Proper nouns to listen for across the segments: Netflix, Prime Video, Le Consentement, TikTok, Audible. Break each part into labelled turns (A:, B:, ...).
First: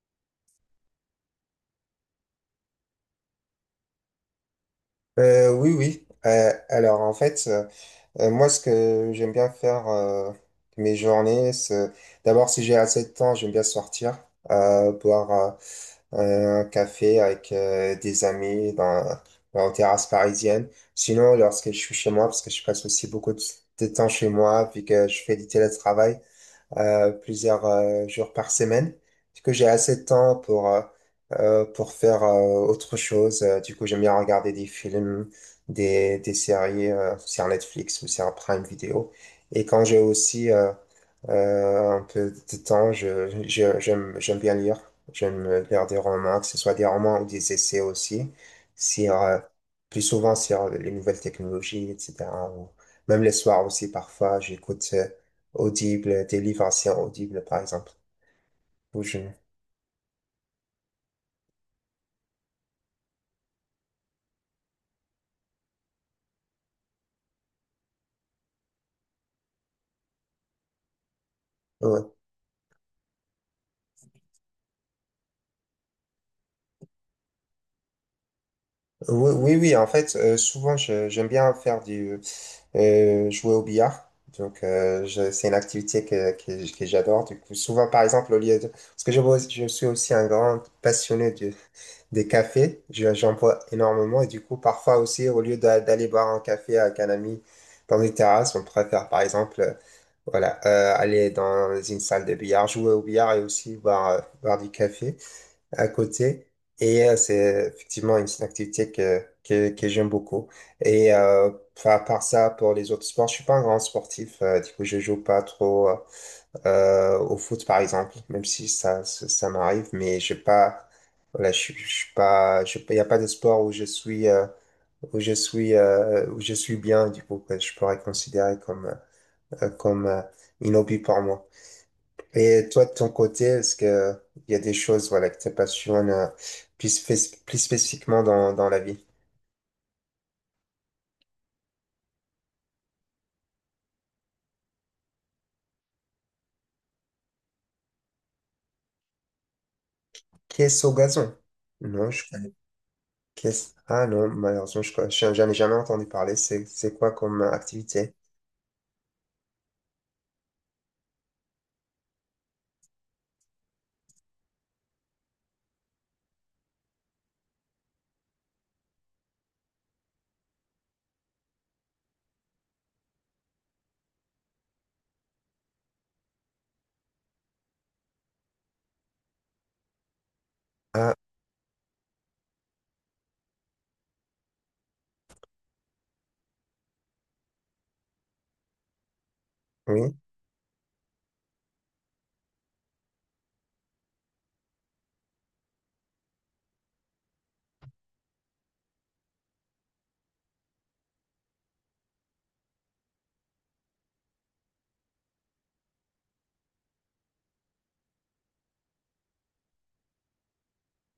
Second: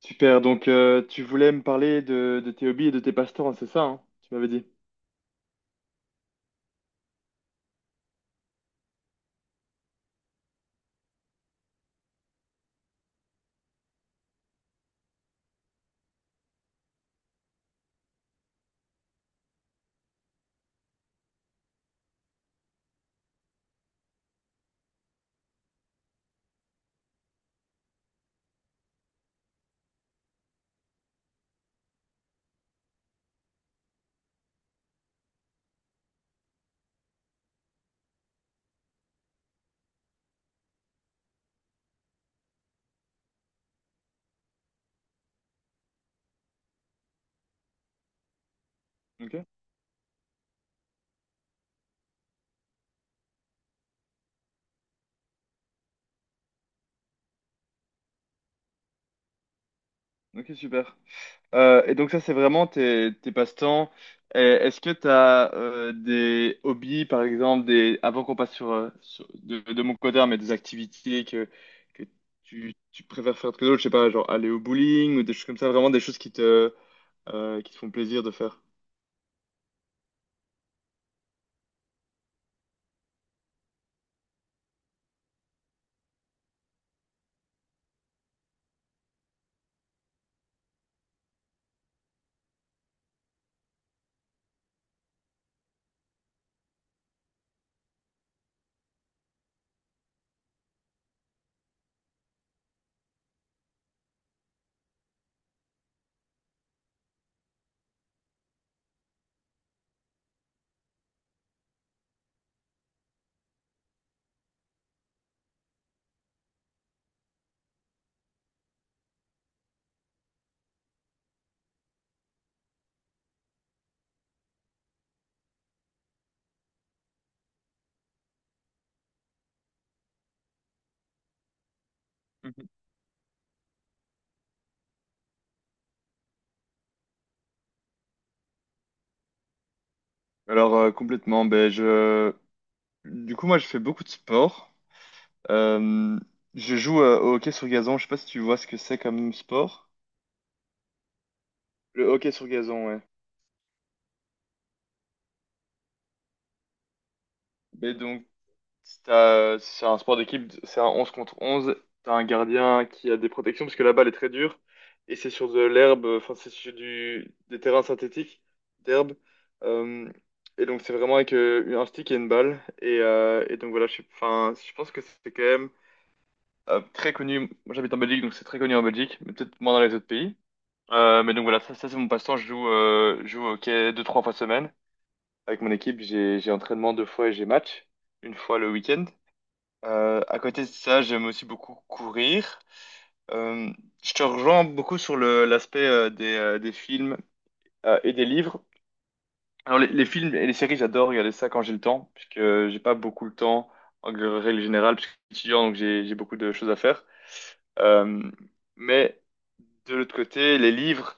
A: Super, tu voulais me parler de tes hobbies et de tes passe-temps, c'est ça, tu m'avais dit.
B: Oui, oui. Alors en fait, moi ce que j'aime bien faire de mes journées, c'est d'abord si j'ai assez de temps, j'aime bien sortir, boire un café avec des amis dans une terrasse parisienne. Sinon, lorsque je suis chez moi, parce que je passe aussi beaucoup de temps chez moi, vu que je fais du télétravail, plusieurs jours par semaine. Du coup, j'ai assez de temps pour faire autre chose. Du coup, j'aime bien regarder des films, des séries sur Netflix ou sur Prime Video. Et quand j'ai aussi un peu de temps, j'aime bien lire. J'aime lire des romans, que ce soit des romans ou des essais aussi, sur,
A: Ok,
B: euh, plus souvent sur les nouvelles technologies, etc. Ou même les soirs aussi, parfois, j'écoute Audible, des livres anciens Audible, par exemple. Ou je-
A: ok, super. Et donc ça, c'est vraiment tes passe-temps. Est-ce que tu as des hobbies, par exemple, avant qu'on passe sur, de mon côté, hein, mais des activités que
B: ouais.
A: tu préfères faire que d'autres, je sais pas, genre aller au bowling ou des choses comme ça, vraiment des choses qui te font plaisir de faire.
B: Oui, oui, oui, en fait, souvent, j'aime bien jouer au billard. Donc, c'est une activité que j'adore. Du coup, souvent, par exemple, au lieu de... Parce que je suis aussi un grand passionné des cafés. J'en bois énormément. Et du coup, parfois aussi, au lieu d'aller boire un café avec un ami dans une terrasse, on préfère, par exemple, voilà, aller dans une salle de billard, jouer au billard et aussi boire du café à côté. C'est effectivement une activité que j'aime beaucoup. Et euh, à part ça, pour les autres sports, je suis pas un grand sportif. Du coup, je joue pas trop au foot, par exemple, même si ça m'arrive. Mais j'ai pas, voilà, je suis pas, il n'y a pas de sport où je suis, où je suis bien. Du coup, que je pourrais considérer comme un hobby pour moi.
A: Mhm.
B: Et toi, de ton côté, est-ce que il y a des choses, voilà, que te passionnent plus, plus spécifiquement dans la vie?
A: Alors, complètement, ben, je... du coup, moi, je fais beaucoup de sport. Euh, je joue au hockey sur gazon. Je sais pas si tu vois ce que c'est comme sport.
B: Qu'est-ce au gazon?
A: Le
B: Non, je
A: hockey sur
B: connais.
A: gazon, ouais.
B: Qu'est-ce... Ah non, malheureusement, je connais. J'en ai jamais entendu parler. C'est quoi comme
A: Mais
B: activité?
A: donc, si t'as- c'est un sport d'équipe, c'est un 11 contre 11. T'as un gardien qui a des protections parce que la balle est très dure. Et c'est sur de l'herbe, enfin, c'est sur des terrains synthétiques d'herbe. Euh, et donc, c'est vraiment avec un stick et une balle. Et donc, voilà, enfin, je pense que c'est quand même très connu. Moi, j'habite en Belgique, donc c'est très connu en Belgique, mais peut-être moins dans les autres pays.
B: Ah
A: Mais donc voilà, ça c'est mon passe-temps. Je joue au hockey deux, trois fois semaine. Avec mon équipe, j'ai entraînement deux fois et j'ai match. Une fois le week-end.
B: oui.
A: À côté de ça, j'aime aussi beaucoup courir. Euh, je te rejoins beaucoup sur l'aspect des films et des livres. Alors les films et les séries, j'adore regarder ça quand j'ai le temps, puisque j'ai pas beaucoup le temps en règle générale, puisque je suis étudiant, donc j'ai beaucoup de choses à faire. Euh, mais de l'autre côté, les livres.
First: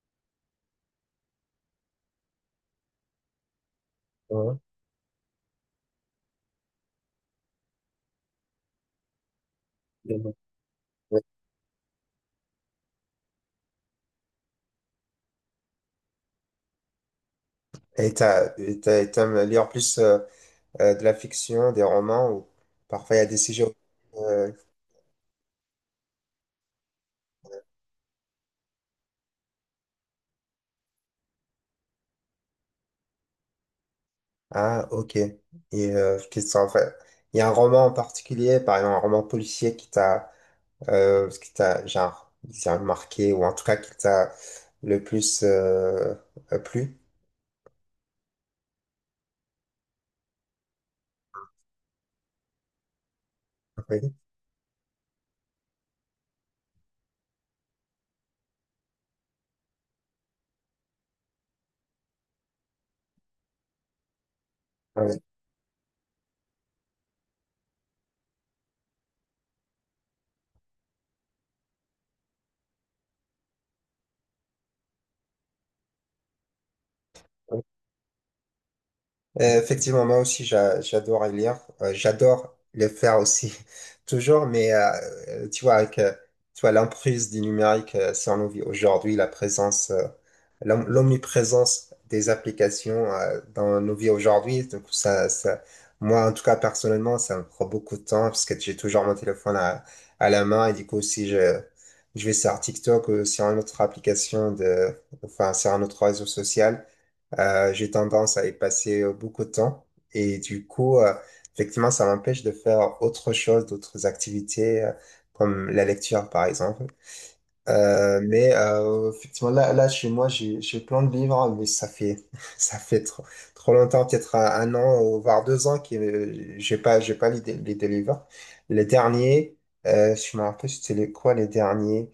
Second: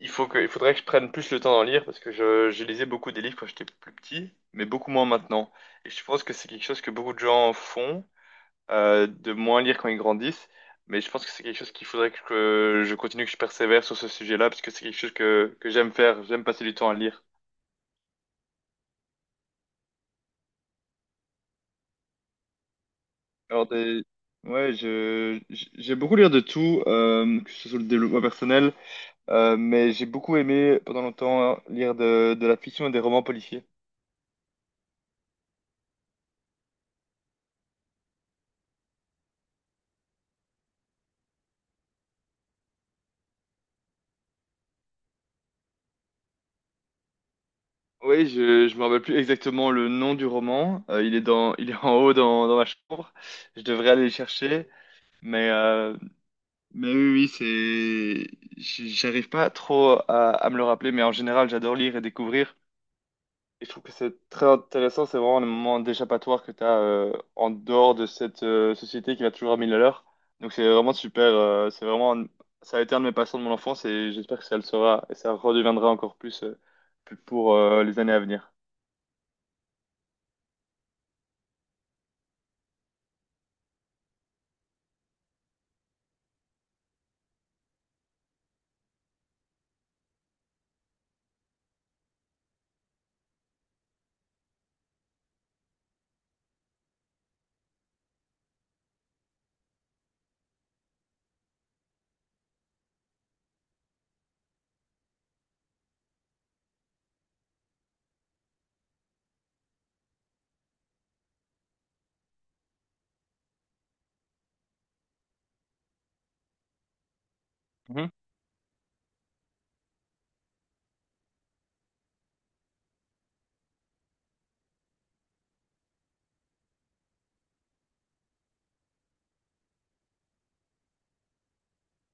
A: Il faudrait que je prenne plus le temps d'en lire parce que je lisais beaucoup des livres quand j'étais plus petit,
B: Ouais,
A: mais beaucoup moins maintenant. Et je pense que c'est quelque chose que beaucoup de gens font, de moins lire quand ils
B: ouais,
A: grandissent. Mais je
B: ouais.
A: pense que c'est quelque chose qu'il faudrait que je continue, que je persévère sur ce sujet-là parce que c'est quelque chose que j'aime faire. J'aime passer du temps à lire.
B: Et t'aimes lire plus de la fiction, des romans, ou parfois il y a des sujets.
A: Alors, des-
B: euh,
A: ouais, j'ai beaucoup lire de tout, que ce soit le développement personnel, mais j'ai beaucoup aimé pendant longtemps lire de la fiction et des romans policiers.
B: Ah ok. Et qu'est-ce que ça en fait? Il y a un roman en particulier, par exemple un roman policier qui t'a ce qui t'a, genre, disons, marqué, ou en tout cas, qui t'a le plus plu.
A: Oui, je me rappelle plus exactement le nom du roman. Il est dans, il est en haut dans ma chambre. Je devrais aller le
B: Oui.
A: chercher, mais euh, mais oui, oui, j'arrive pas trop à me le rappeler, mais en général, j'adore lire et découvrir. Et je trouve que c'est très intéressant.
B: Ouais.
A: C'est vraiment le moment d'échappatoire que tu as en dehors de cette société qui va toujours à mille à l'heure. Donc c'est vraiment super. Ça a été un de mes passions de mon enfance et j'espère que ça le sera et ça redeviendra encore plus, pour les années à venir.
B: Effectivement, moi aussi, j'adore lire. J'adore le faire aussi, toujours, mais tu vois, l'emprise du numérique, si on nous vit aujourd'hui, la présence. L'omniprésence des applications dans nos vies aujourd'hui. Donc moi, en tout cas, personnellement, ça me prend beaucoup de temps parce que j'ai toujours mon téléphone à la main et du coup, si je, je vais sur TikTok ou sur une autre application de, enfin, sur un autre réseau social, j'ai tendance à y passer beaucoup de temps et du coup, effectivement, ça m'empêche de faire autre chose, d'autres activités comme la lecture, par exemple.
A: Mhm.
B: Effectivement, là, chez moi, j'ai plein de livres, hein, mais ça fait trop longtemps, peut-être un an ou voire deux ans que j'ai pas lu des livres. Les derniers, je me rappelle, c'était les- quoi les derniers?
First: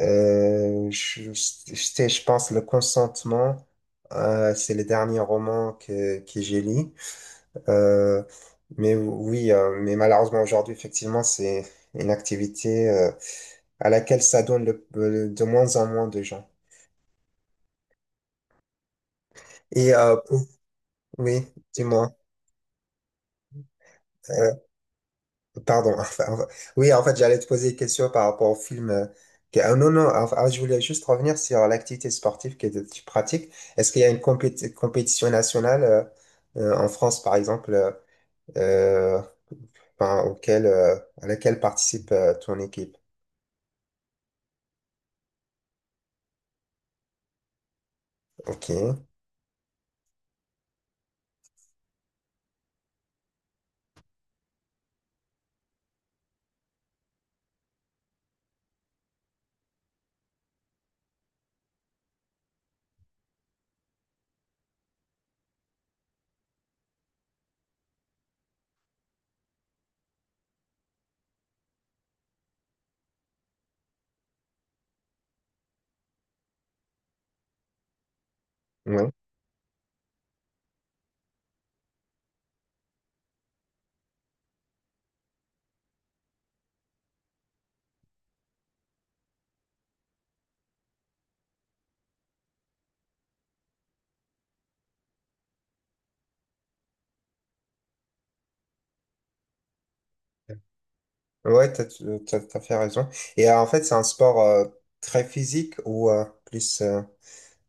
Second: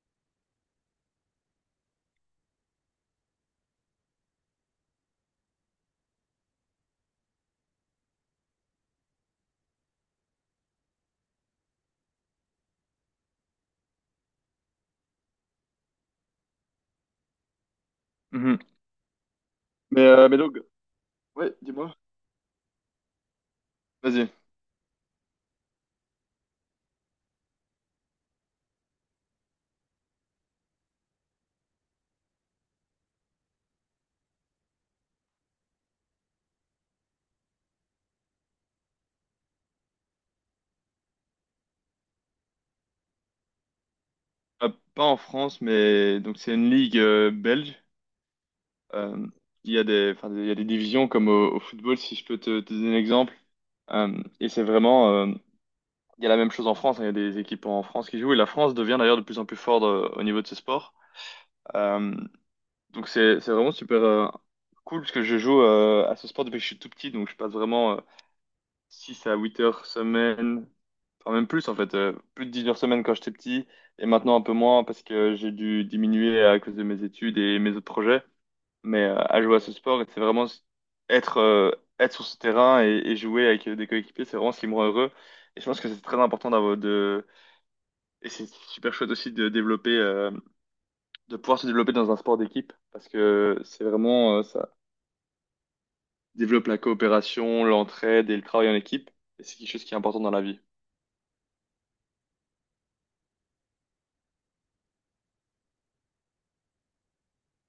B: C'était, je pense, Le Consentement. C'est le dernier roman que j'ai lu. Euh, oui, malheureusement aujourd'hui, effectivement, c'est une activité à laquelle ça donne de moins en moins de gens.
A: Mhm.
B: Et
A: Mais,
B: euh, pour- oui,
A: ouais, dis-moi.
B: dis-moi,
A: Vas-y.
B: euh, pardon. Oui, en fait, j'allais te poser une question par rapport au film. Ah, non, non, enfin, je voulais juste revenir sur l'activité sportive que tu pratiques. Est-ce qu'il y a une compétition nationale en France, par exemple, euh, enfin, auquel, à laquelle participe ton équipe?
A: Euh, pas en France, mais donc c'est une ligue belge.
B: Ok.
A: Euh, il y a des, enfin, il y a des divisions comme au football, si je peux te donner un exemple. Et c'est vraiment, il y a la même chose en France. Hein, il y a des équipes en France qui jouent. Et la France devient d'ailleurs de plus en plus forte au niveau de ce sport. Euh, donc c'est vraiment super cool parce que je joue à ce sport depuis que je suis tout petit. Donc je passe vraiment 6 à 8 heures semaine. Enfin, même plus en fait, plus de 10 heures semaine quand j'étais petit, et maintenant un peu moins parce que j'ai dû diminuer à cause de mes études et mes autres projets.
B: Oui.
A: À jouer à ce sport, c'est vraiment s- être, être sur ce terrain et jouer avec des coéquipiers, c'est vraiment ce qui me rend heureux. Et je pense que c'est très important d'avoir de... Et c'est super chouette aussi de développer, de pouvoir se développer dans un sport d'équipe parce que c'est vraiment, ça développe la coopération, l'entraide et le travail en équipe. Et c'est quelque chose qui est important dans la vie.
B: Ouais, t'as fait raison. Et en fait, c'est un sport très physique ou plus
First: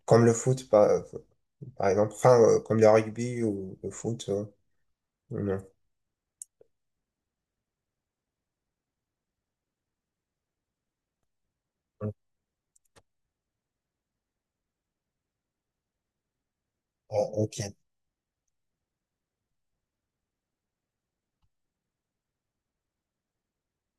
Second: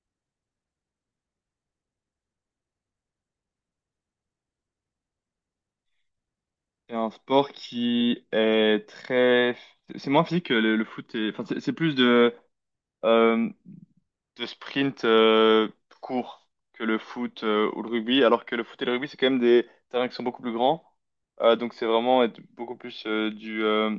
B: comme le foot, par exemple, enfin, comme le rugby ou le foot. Non.
A: C'est un sport qui est très... C'est moins physique que le foot. Enfin, c'est plus euh, de sprint court que le
B: Ah,
A: foot
B: ok.
A: ou le rugby. Alors que le foot et le rugby, c'est quand même des terrains qui sont beaucoup plus grands. Donc c'est vraiment être beaucoup plus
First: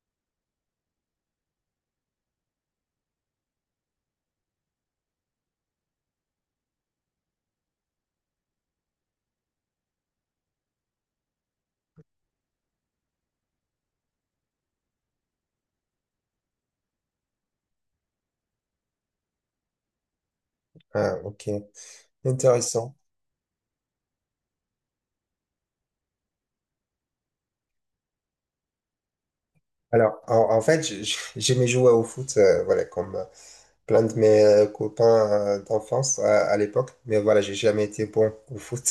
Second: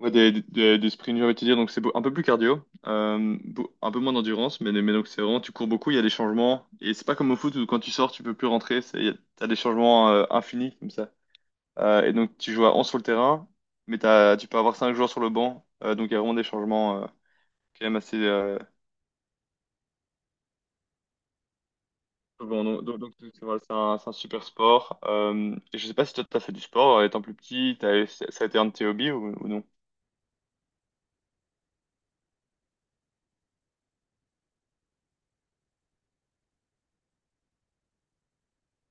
A: ouais, des sprints, j'ai envie de te dire. Donc un peu plus cardio. Un peu moins d'endurance. Mais donc c'est vraiment, tu cours beaucoup, il y a des changements. Et c'est pas comme au foot où quand tu sors, tu peux plus rentrer. T'as des changements infinis comme ça. Et donc tu joues à 11 sur le terrain, mais tu peux avoir 5 joueurs sur le banc. Donc il y a vraiment des changements quand même assez...
B: Ah, ok, intéressant.
A: donc, c'est voilà, c'est un super sport. Et je sais pas si toi t'as fait du sport étant plus petit, ça a été un de tes hobbies ou non?
B: Alors, en fait, j'aimais jouer au foot, voilà, comme plein de mes copains d'enfance à l'époque, mais voilà, j'ai jamais été bon au foot.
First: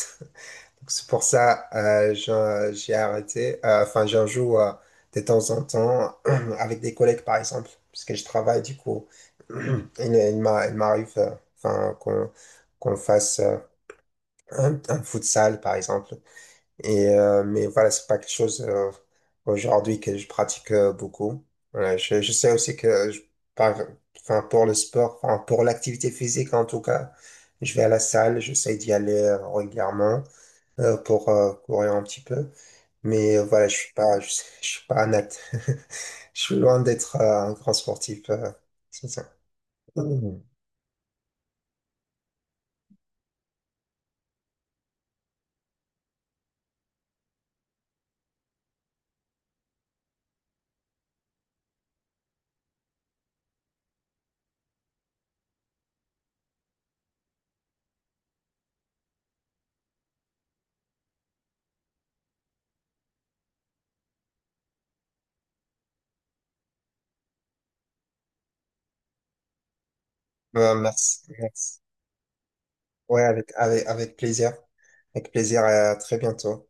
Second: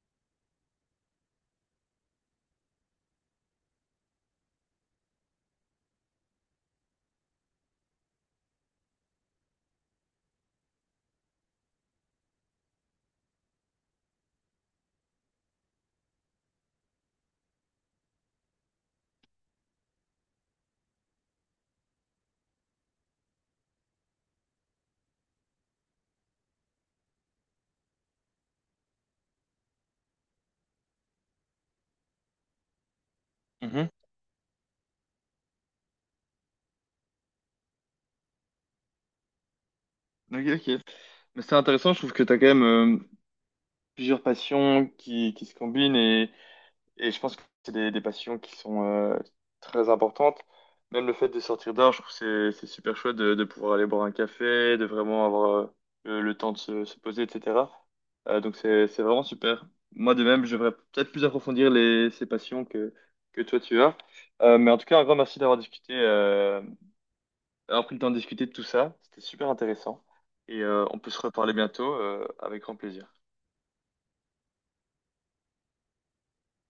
B: Donc, c'est pour ça j'ai arrêté. Enfin, j'en joue de temps en temps avec des collègues, par exemple, parce que je travaille du coup. Il m'arrive enfin, qu'on fasse un futsal, par exemple. Et, mais voilà, c'est pas quelque chose aujourd'hui que je pratique beaucoup. Voilà, je sais aussi que je, par, enfin, pour le sport, enfin, pour l'activité physique en tout cas, je vais à la salle, j'essaie d'y aller régulièrement pour courir un petit peu. Voilà,
A: Mhm.
B: je suis pas un je suis loin d'être un grand sportif. C'est ça.
A: Ok,
B: Mhm.
A: ok. Mais c'est intéressant, je trouve que t'as quand même plusieurs passions qui se combinent et je pense que c'est des passions qui sont très importantes. Même le fait de sortir dehors, je trouve que c'est super chouette de pouvoir aller boire un café, de vraiment avoir le temps de se poser, etc. Donc c'est vraiment super. Moi de même, je devrais peut-être plus approfondir ces passions que toi tu as. Mais en tout cas, un grand merci d'avoir discuté, d'avoir pris le temps de discuter de tout ça. C'était super intéressant. On peut se reparler
B: Merci.
A: bientôt, avec grand plaisir.
B: Ouais, avec plaisir. Avec plaisir et à très bientôt.